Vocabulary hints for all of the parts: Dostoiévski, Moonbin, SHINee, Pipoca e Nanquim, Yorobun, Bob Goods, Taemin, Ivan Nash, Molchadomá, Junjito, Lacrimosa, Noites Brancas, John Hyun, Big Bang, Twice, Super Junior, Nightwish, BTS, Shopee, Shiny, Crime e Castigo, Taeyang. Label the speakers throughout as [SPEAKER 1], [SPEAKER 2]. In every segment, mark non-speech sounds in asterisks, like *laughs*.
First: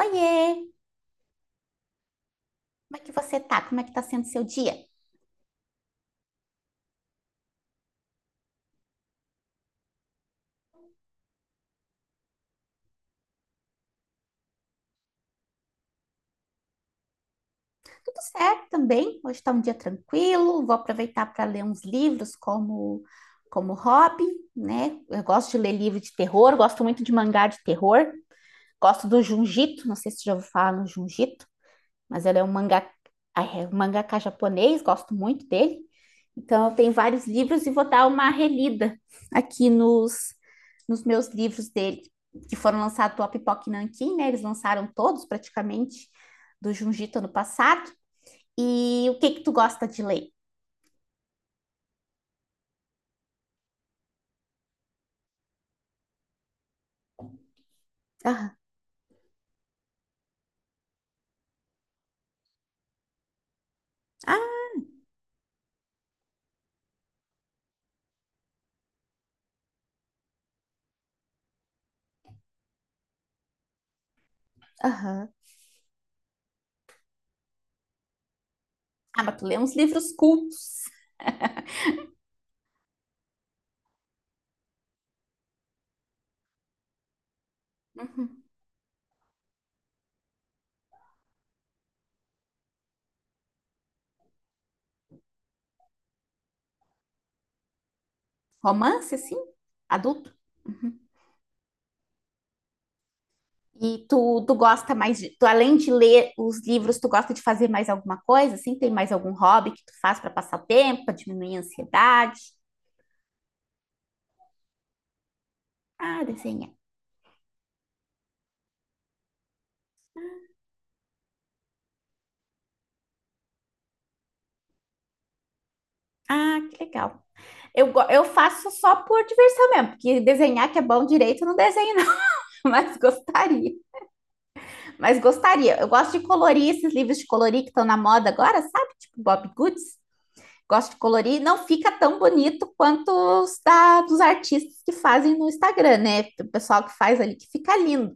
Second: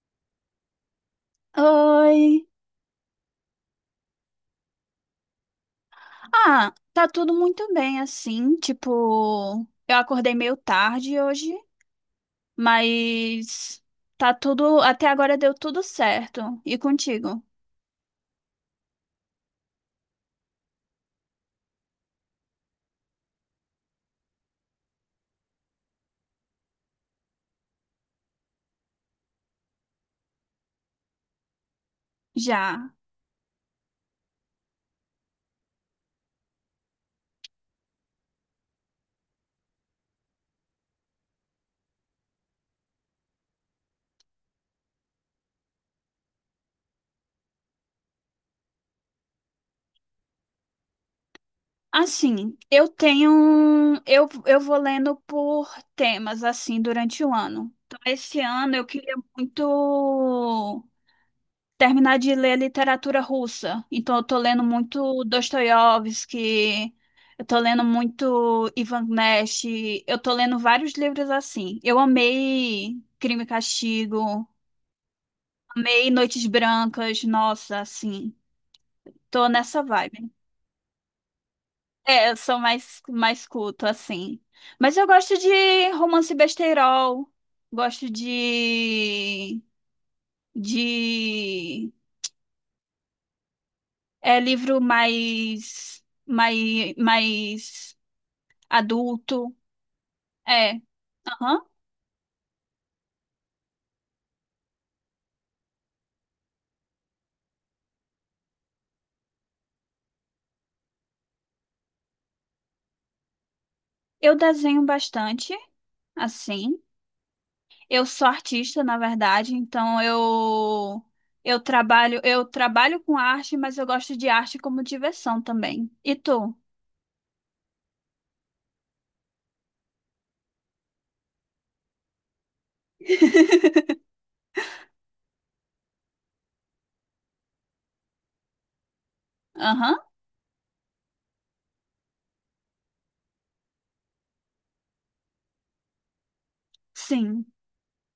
[SPEAKER 1] Oiê,
[SPEAKER 2] Oi.
[SPEAKER 1] como é que você tá? Como é que tá sendo seu dia?
[SPEAKER 2] Ah, tá tudo muito bem assim, tipo, eu acordei meio tarde hoje, mas tá tudo, até agora deu tudo certo. E contigo?
[SPEAKER 1] Tudo certo também. Hoje tá um dia tranquilo. Vou aproveitar para ler uns livros como hobby, né? Eu gosto de ler livro de terror, gosto muito de mangá de terror. Gosto do Junjito, não sei se você já ouviu falar no Junjito. Mas ela é um mangá,
[SPEAKER 2] Já.
[SPEAKER 1] é um mangaka japonês, gosto muito dele. Então, eu tenho vários livros e vou dar uma relida aqui nos, nos meus livros dele, que foram lançados pela Pipoca e Nanquim, né? Eles lançaram todos, praticamente, do Junjito ano passado. E o que que tu gosta de ler?
[SPEAKER 2] Assim, eu tenho, um, eu vou lendo por temas assim durante o ano. Então, esse
[SPEAKER 1] Aham.
[SPEAKER 2] ano eu queria muito terminar de ler literatura russa. Então, eu tô lendo
[SPEAKER 1] Ah,
[SPEAKER 2] muito Dostoiévski, eu tô lendo muito Ivan Nash, eu tô lendo vários livros assim. Eu amei Crime e Castigo,
[SPEAKER 1] aham.
[SPEAKER 2] amei Noites Brancas, nossa, assim,
[SPEAKER 1] Ah, mas tu
[SPEAKER 2] tô
[SPEAKER 1] lê uns
[SPEAKER 2] nessa
[SPEAKER 1] livros
[SPEAKER 2] vibe.
[SPEAKER 1] cultos.
[SPEAKER 2] É, eu sou mais culto, assim. Mas eu gosto de romance besteirol, gosto
[SPEAKER 1] Uhum.
[SPEAKER 2] de, de. É livro mais
[SPEAKER 1] Romance, assim?
[SPEAKER 2] adulto.
[SPEAKER 1] Adulto?
[SPEAKER 2] É.
[SPEAKER 1] Uhum.
[SPEAKER 2] Aham.
[SPEAKER 1] E tu, tu gosta mais de, tu, além de ler os livros, tu gosta de fazer mais alguma coisa? Assim, tem mais algum hobby que tu faz para passar o tempo, para diminuir a ansiedade?
[SPEAKER 2] Eu desenho bastante,
[SPEAKER 1] Ah, desenhar.
[SPEAKER 2] assim. Eu sou artista, na verdade, então eu trabalho, eu trabalho com arte, mas eu gosto de arte como diversão também. E tu?
[SPEAKER 1] Ah, que legal. Eu faço só por diversão mesmo, porque desenhar que é bom direito, eu não desenho não, *laughs* mas gostaria. Mas gostaria. Eu gosto de colorir esses livros de colorir que estão na moda agora, sabe? Tipo Bob Goods.
[SPEAKER 2] Aham.
[SPEAKER 1] Gosto de colorir. Não fica tão bonito quanto dos artistas que fazem no Instagram, né? O pessoal que faz ali
[SPEAKER 2] Sim.
[SPEAKER 1] que fica lindo.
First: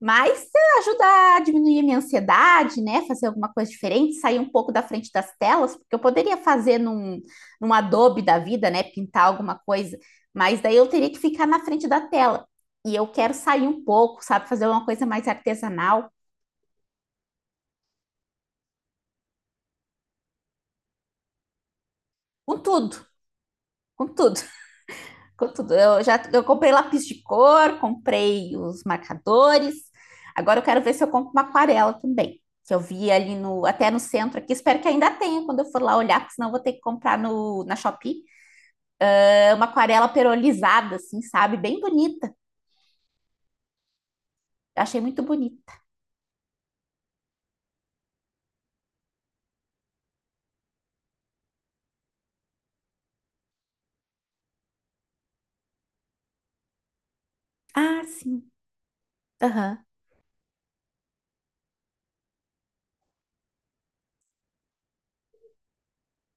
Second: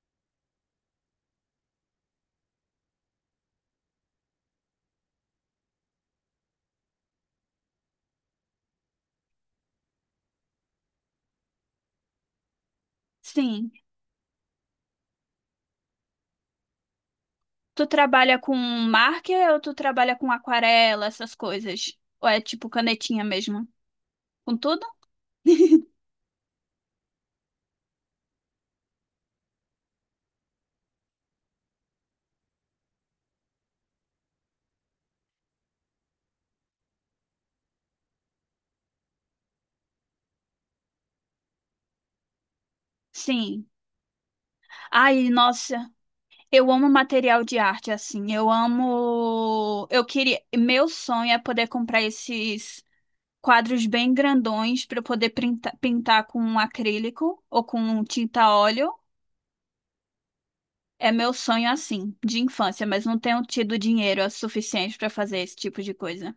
[SPEAKER 1] Mas ajuda a diminuir a minha ansiedade, né? Fazer alguma coisa diferente, sair um pouco da frente das telas, porque eu poderia num Adobe da vida, né? Pintar alguma coisa, mas daí eu teria que ficar na frente da tela. E eu quero sair
[SPEAKER 2] Sim.
[SPEAKER 1] um pouco, sabe? Fazer uma coisa mais artesanal,
[SPEAKER 2] Tu trabalha com marker ou tu trabalha com aquarela, essas coisas? Ou é
[SPEAKER 1] com
[SPEAKER 2] tipo
[SPEAKER 1] tudo,
[SPEAKER 2] canetinha mesmo?
[SPEAKER 1] com tudo.
[SPEAKER 2] Com tudo?
[SPEAKER 1] Tudo.
[SPEAKER 2] *laughs*
[SPEAKER 1] Eu já eu comprei lápis de cor, comprei os marcadores. Agora eu quero ver se eu compro uma aquarela também, que eu vi ali no até no centro aqui. Espero que ainda tenha quando eu for lá olhar, porque senão eu vou ter que comprar no, na Shopee. É uma aquarela perolizada, assim, sabe? Bem bonita.
[SPEAKER 2] Sim.
[SPEAKER 1] Eu achei muito
[SPEAKER 2] Ai,
[SPEAKER 1] bonita.
[SPEAKER 2] nossa. Eu amo material de arte, assim. Eu amo. Eu queria. Meu sonho é poder comprar esses quadros bem grandões para eu poder printa- pintar com um acrílico ou
[SPEAKER 1] Ah,
[SPEAKER 2] com tinta
[SPEAKER 1] sim.
[SPEAKER 2] óleo.
[SPEAKER 1] Aham.
[SPEAKER 2] É meu sonho, assim, de infância, mas não tenho tido dinheiro suficiente para fazer esse tipo de coisa.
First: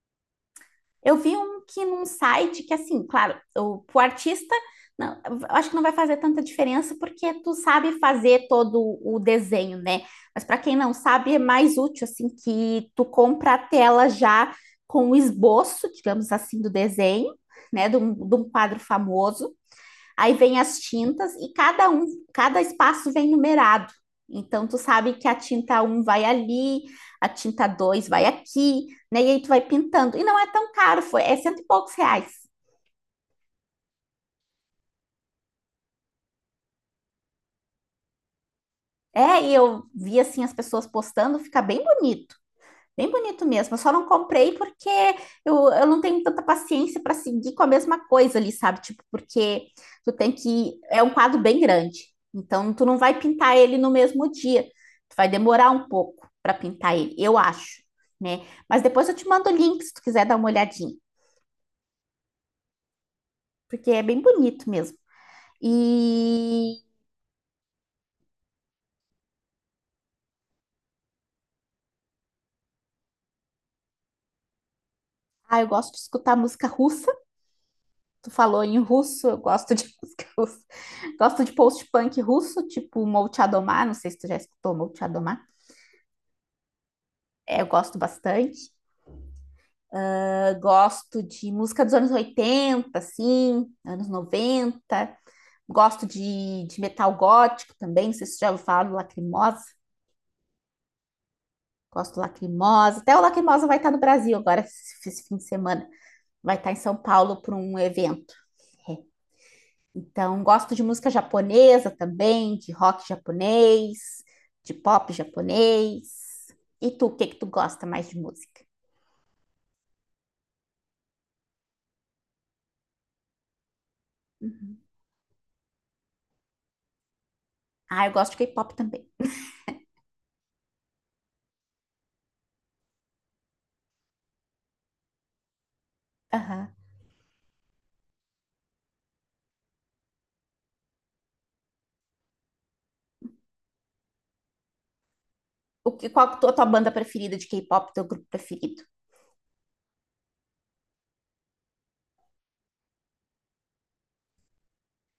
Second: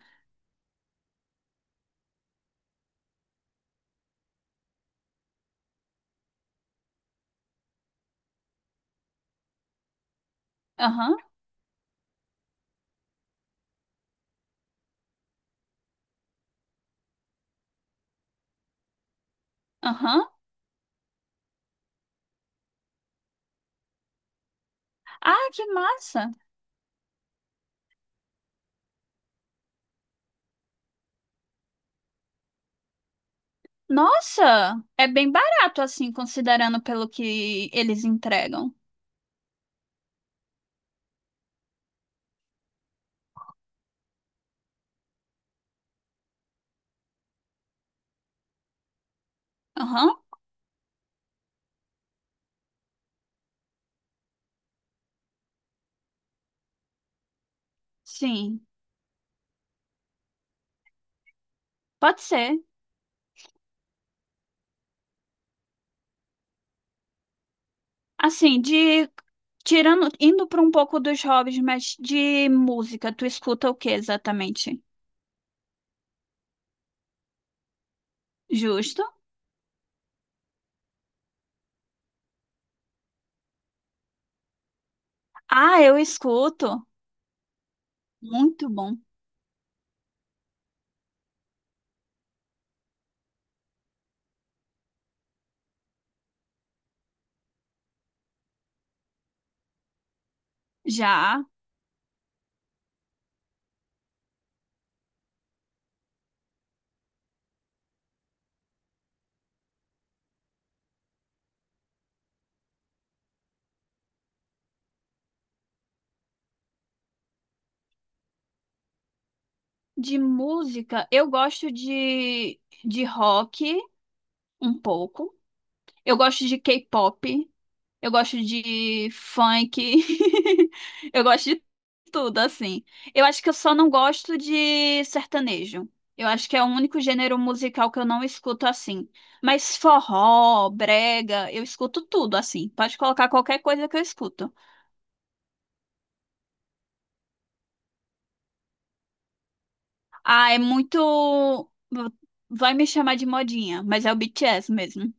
[SPEAKER 1] Eu vi um que num site que, assim, claro, o, pro artista, não, eu acho que não vai fazer tanta diferença porque tu sabe fazer todo o desenho, né? Mas para quem não
[SPEAKER 2] Aham,
[SPEAKER 1] sabe, é mais útil, assim, que tu compra a tela já com o esboço, digamos assim, do desenho, né? De um quadro famoso.
[SPEAKER 2] aham.
[SPEAKER 1] Aí vem as tintas e cada espaço vem numerado. Então tu sabe que a
[SPEAKER 2] Ah, que
[SPEAKER 1] tinta um vai
[SPEAKER 2] massa!
[SPEAKER 1] ali, a tinta 2 vai aqui, né? E aí tu vai pintando. E não é tão caro, foi, é cento e poucos reais.
[SPEAKER 2] Nossa! É bem barato, assim, considerando pelo que eles entregam.
[SPEAKER 1] É, e eu vi assim as pessoas postando, fica bem bonito. Bem bonito mesmo. Eu só não comprei porque eu não tenho tanta paciência para seguir com a mesma coisa ali, sabe? Tipo, porque tu
[SPEAKER 2] Aham,
[SPEAKER 1] tem que. É um quadro bem grande. Então, tu não vai pintar ele no mesmo dia. Tu vai demorar um pouco para pintar ele, eu acho, né?
[SPEAKER 2] sim.
[SPEAKER 1] Mas depois eu te mando o link se tu quiser dar uma olhadinha,
[SPEAKER 2] Pode ser.
[SPEAKER 1] porque é bem bonito mesmo. E.
[SPEAKER 2] Assim, de tirando, indo para um pouco dos hobbies, mas de música, tu escuta o que exatamente?
[SPEAKER 1] Ah, eu gosto de escutar música russa. Tu falou em
[SPEAKER 2] Justo?
[SPEAKER 1] russo, eu gosto de *laughs* música russa. Gosto de post-punk russo, tipo Molchadomá, não sei se tu já escutou Molchadomá.
[SPEAKER 2] Ah, eu escuto.
[SPEAKER 1] É, eu gosto
[SPEAKER 2] Muito
[SPEAKER 1] bastante.
[SPEAKER 2] bom.
[SPEAKER 1] Eu gosto de música dos anos 80, assim, anos 90. Gosto de metal gótico também, não sei se tu já ouviu falar do Lacrimosa.
[SPEAKER 2] Já
[SPEAKER 1] Gosto do Lacrimosa. Até o Lacrimosa vai estar no Brasil agora, esse fim de semana. Vai estar em São Paulo para um evento. Então, gosto de música japonesa também, de rock japonês, de pop japonês. E tu, o que que tu gosta mais de música?
[SPEAKER 2] de música, eu gosto de rock um pouco. Eu gosto de K-pop.
[SPEAKER 1] Ah,
[SPEAKER 2] Eu
[SPEAKER 1] eu gosto de
[SPEAKER 2] gosto
[SPEAKER 1] K-pop também.
[SPEAKER 2] de funk. *laughs* Eu gosto de tudo, assim. Eu acho que eu só não gosto de sertanejo. Eu acho que é o
[SPEAKER 1] Aham.
[SPEAKER 2] único gênero musical que eu não escuto assim. Mas forró, brega, eu escuto tudo assim. Pode colocar qualquer coisa que eu escuto.
[SPEAKER 1] O que, a tua banda preferida de K-pop, teu grupo preferido?
[SPEAKER 2] Ah, é muito. Vai me chamar de modinha, mas é o BTS mesmo.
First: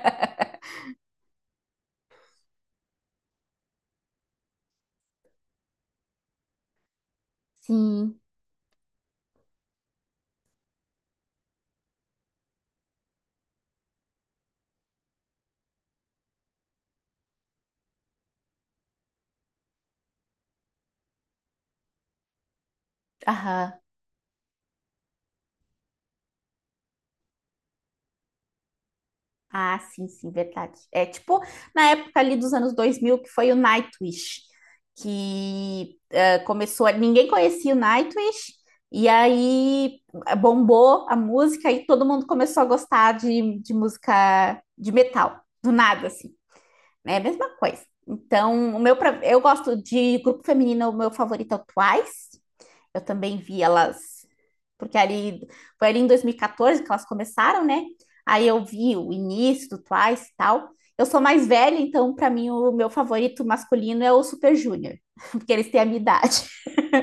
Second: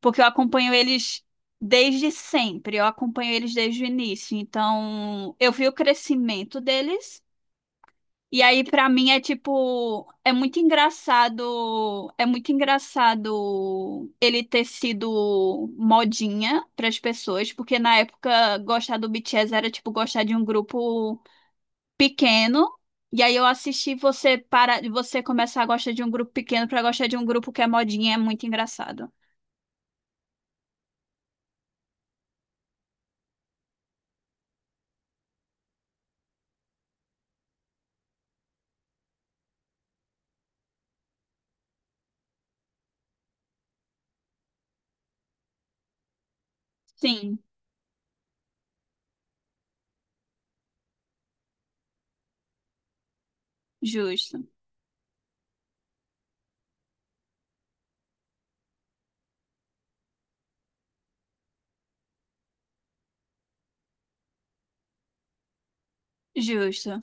[SPEAKER 2] Porque eu acompanho eles desde sempre. Eu acompanho eles desde o início. Então, eu vi o crescimento deles.
[SPEAKER 1] Sim.
[SPEAKER 2] E aí, pra mim, é tipo, é muito engraçado ele ter sido modinha pras pessoas, porque na época gostar do BTS era tipo gostar de um grupo pequeno. E aí eu
[SPEAKER 1] Aham.
[SPEAKER 2] assisti você para você começar a gostar de um grupo pequeno pra gostar de um grupo que é modinha, é muito engraçado.
[SPEAKER 1] Ah, sim, sim, verdade. É tipo na época ali dos anos 2000 que foi o Nightwish, que começou, ninguém conhecia o Nightwish, e aí bombou a música e todo mundo começou a gostar de música de metal, do nada, assim, né? A
[SPEAKER 2] Sim,
[SPEAKER 1] mesma coisa. Então, eu gosto de grupo feminino, o meu favorito é o Twice, eu também vi elas,
[SPEAKER 2] justo,
[SPEAKER 1] porque ali foi ali em 2014 que elas começaram, né? Aí eu vi o início do Twice e tal. Eu sou mais velha, então para mim o meu favorito masculino é o Super Junior, *laughs* porque eles têm a minha idade.
[SPEAKER 2] justo.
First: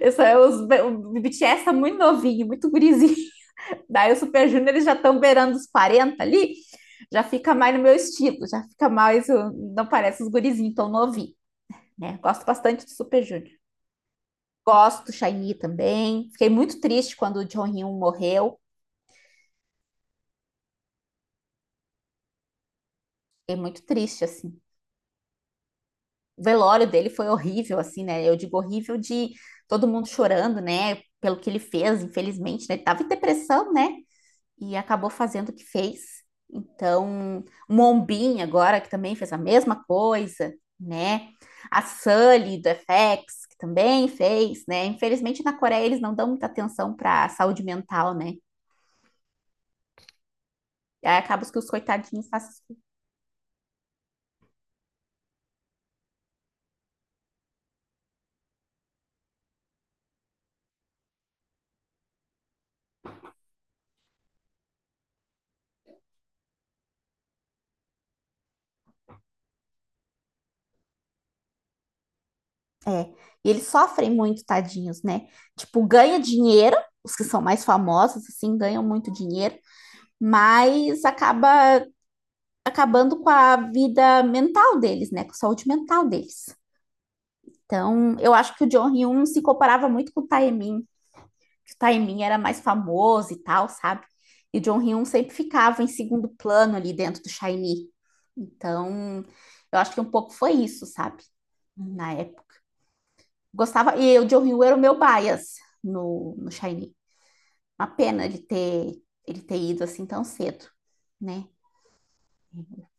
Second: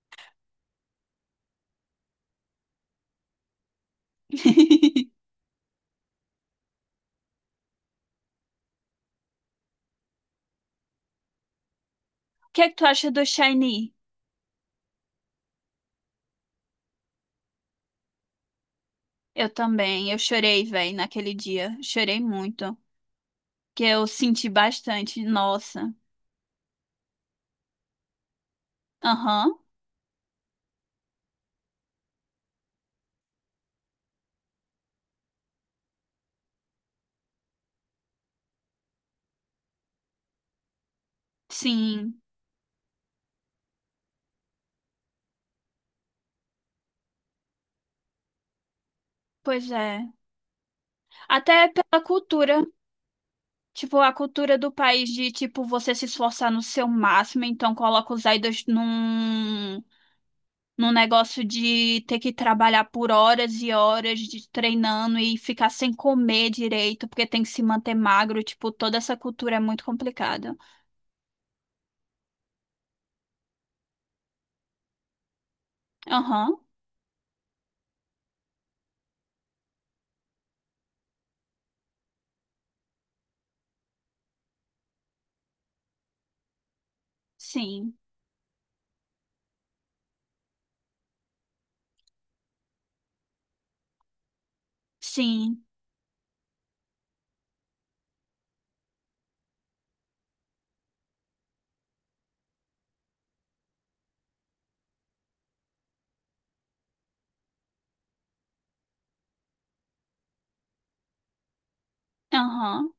[SPEAKER 1] Eu sou, eu, os, o BTS tá muito novinho, muito gurizinho. *laughs* Daí o Super Junior eles já estão
[SPEAKER 2] *laughs*
[SPEAKER 1] beirando os 40 ali, já fica mais no meu estilo, já fica mais, não parece os gurizinhos tão novinhos, né? Gosto
[SPEAKER 2] O que é que tu
[SPEAKER 1] bastante do
[SPEAKER 2] acha
[SPEAKER 1] Super
[SPEAKER 2] do
[SPEAKER 1] Junior.
[SPEAKER 2] Shiny?
[SPEAKER 1] Gosto do Shiny também. Fiquei muito triste quando o John Hyun morreu.
[SPEAKER 2] Eu também, eu chorei, velho, naquele dia, chorei muito.
[SPEAKER 1] Fiquei muito
[SPEAKER 2] Que eu
[SPEAKER 1] triste,
[SPEAKER 2] senti
[SPEAKER 1] assim.
[SPEAKER 2] bastante. Nossa.
[SPEAKER 1] O velório dele foi horrível, assim, né? Eu digo horrível de
[SPEAKER 2] Aham.
[SPEAKER 1] todo mundo chorando, né? Pelo que ele fez, infelizmente, né? Ele tava em depressão, né? E acabou fazendo o que fez. Então, Mombin agora, que também fez a mesma coisa, né? A
[SPEAKER 2] Sim.
[SPEAKER 1] Sully do FX, que também fez, né? Infelizmente, na Coreia eles não dão muita atenção para saúde mental, né?
[SPEAKER 2] Pois é.
[SPEAKER 1] E aí acaba que os
[SPEAKER 2] Até pela
[SPEAKER 1] coitadinhos fazem.
[SPEAKER 2] cultura. Tipo, a cultura do país de, tipo, você se esforçar no seu máximo, então coloca os idols num, num negócio de ter que trabalhar por horas e horas de treinando e ficar sem comer direito, porque tem que se manter magro. Tipo, toda essa cultura é muito complicada.
[SPEAKER 1] É. E eles sofrem muito, tadinhos, né? Tipo, ganha
[SPEAKER 2] Aham.
[SPEAKER 1] dinheiro, os que são mais famosos, assim, ganham muito dinheiro, mas acabando com a vida mental deles, né? Com a saúde mental deles.
[SPEAKER 2] Sim.
[SPEAKER 1] Então, eu acho que o John Hyun se comparava muito com o Taemin, que o Taemin era mais famoso e tal, sabe? E o John Hyun sempre
[SPEAKER 2] Sim.
[SPEAKER 1] ficava em segundo plano ali dentro do SHINee. Então, eu acho que um pouco foi isso, sabe? Na época. Gostava, e o John Hill era o meu bias no Shiny. Uma pena de ter ele ter ido assim tão cedo, né? Eu
[SPEAKER 2] Aham.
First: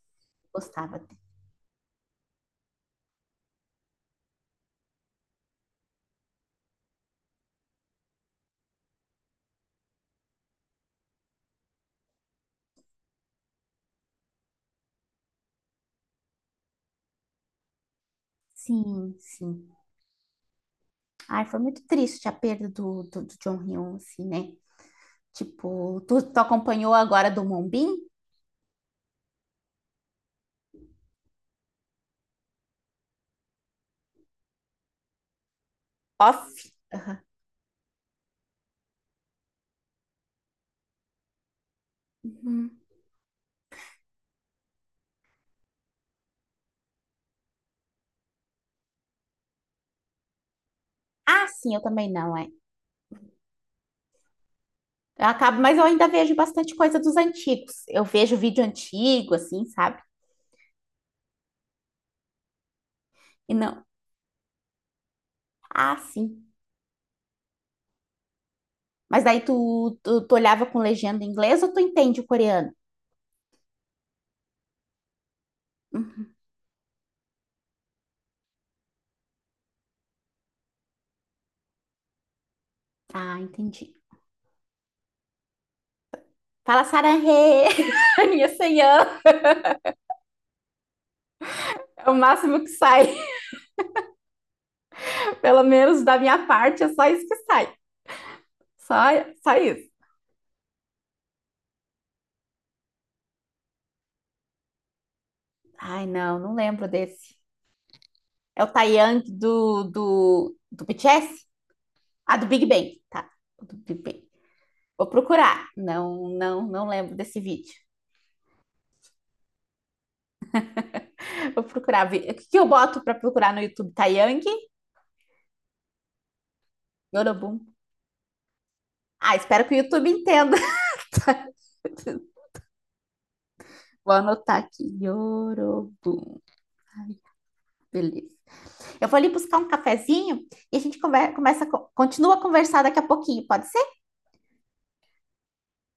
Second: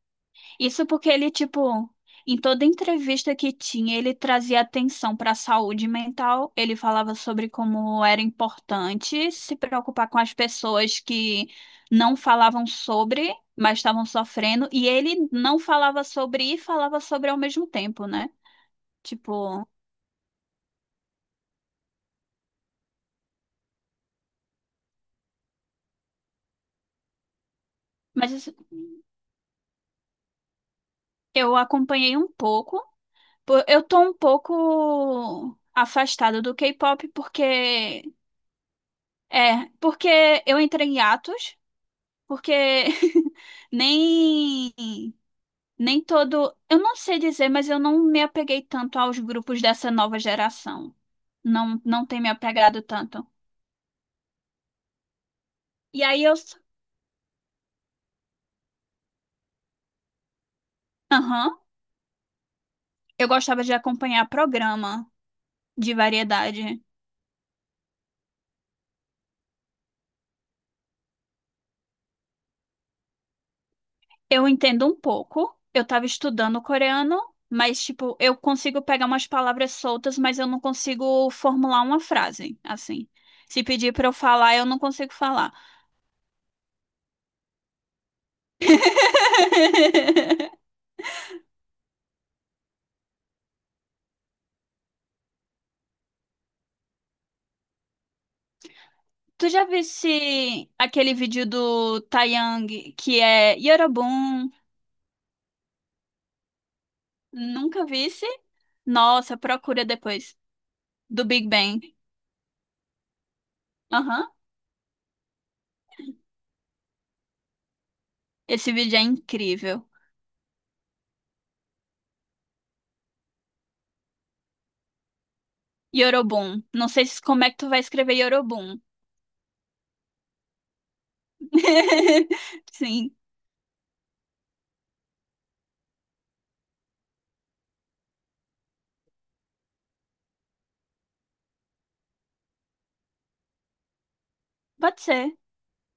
[SPEAKER 2] Isso
[SPEAKER 1] gostava.
[SPEAKER 2] porque
[SPEAKER 1] Dele.
[SPEAKER 2] ele, tipo, em toda entrevista que tinha, ele trazia atenção para a saúde mental. Ele falava sobre como era importante se preocupar com as pessoas que não falavam sobre, mas estavam sofrendo. E ele não falava sobre e falava sobre ao mesmo tempo, né?
[SPEAKER 1] Sim, sim.
[SPEAKER 2] Tipo,
[SPEAKER 1] Ai, foi muito triste a perda do John Hill, assim, né? Tipo, tu acompanhou agora do Moonbin?
[SPEAKER 2] mas isso- eu acompanhei um pouco. Pô, eu tô um pouco afastada do
[SPEAKER 1] Off.
[SPEAKER 2] K-pop porque é, porque eu entrei em atos. Porque
[SPEAKER 1] Uhum.
[SPEAKER 2] *laughs* nem nem todo, eu não sei dizer, mas eu não me apeguei tanto aos grupos dessa nova geração.
[SPEAKER 1] Ah, sim, eu
[SPEAKER 2] Não
[SPEAKER 1] também
[SPEAKER 2] tem me
[SPEAKER 1] não, é.
[SPEAKER 2] apegado tanto.
[SPEAKER 1] Eu acabo, mas eu
[SPEAKER 2] E
[SPEAKER 1] ainda
[SPEAKER 2] aí
[SPEAKER 1] vejo
[SPEAKER 2] eu,
[SPEAKER 1] bastante coisa dos antigos. Eu vejo vídeo antigo, assim, sabe?
[SPEAKER 2] aham, eu
[SPEAKER 1] E
[SPEAKER 2] gostava de
[SPEAKER 1] não.
[SPEAKER 2] acompanhar programa de
[SPEAKER 1] Ah, sim.
[SPEAKER 2] variedade.
[SPEAKER 1] Mas daí tu olhava com legenda em inglês ou tu entende o coreano?
[SPEAKER 2] Eu entendo um pouco. Eu estava
[SPEAKER 1] Uhum.
[SPEAKER 2] estudando coreano, mas tipo, eu consigo pegar umas palavras soltas, mas eu não consigo formular uma frase, assim.
[SPEAKER 1] Ah,
[SPEAKER 2] Se
[SPEAKER 1] entendi.
[SPEAKER 2] pedir para eu falar, eu não consigo falar.
[SPEAKER 1] Fala sarahê, *laughs* minha senhã.
[SPEAKER 2] *laughs*
[SPEAKER 1] É o máximo que sai, pelo menos da minha parte, é só isso que sai. Só,
[SPEAKER 2] Tu
[SPEAKER 1] só
[SPEAKER 2] já
[SPEAKER 1] isso.
[SPEAKER 2] visse aquele vídeo do Taeyang que é Yorobun?
[SPEAKER 1] Ai, não, não lembro desse.
[SPEAKER 2] Nunca visse?
[SPEAKER 1] É o Taeyang
[SPEAKER 2] Nossa, procura depois.
[SPEAKER 1] do
[SPEAKER 2] Do
[SPEAKER 1] BTS?
[SPEAKER 2] Big Bang.
[SPEAKER 1] Ah, do Big Bang. Tá, do Big Bang.
[SPEAKER 2] Aham.
[SPEAKER 1] Vou procurar. Não, não, não lembro desse vídeo.
[SPEAKER 2] Esse vídeo é incrível.
[SPEAKER 1] Vou procurar. O que que eu boto pra procurar no YouTube? Taeyang?
[SPEAKER 2] Yorobun. Não sei se- como é que
[SPEAKER 1] Yorobum.
[SPEAKER 2] tu vai escrever Yorobun.
[SPEAKER 1] Ah, espero que o YouTube entenda. *laughs*
[SPEAKER 2] *laughs* Sim,
[SPEAKER 1] Vou anotar aqui. Yorobum. Ai, beleza. Eu vou ali buscar um cafezinho e a gente começa, continua a conversar daqui a pouquinho, pode ser?
[SPEAKER 2] pode ser.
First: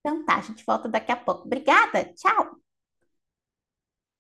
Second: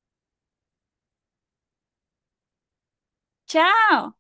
[SPEAKER 1] Então tá, a gente volta daqui a pouco. Obrigada, tchau!
[SPEAKER 2] Tchau!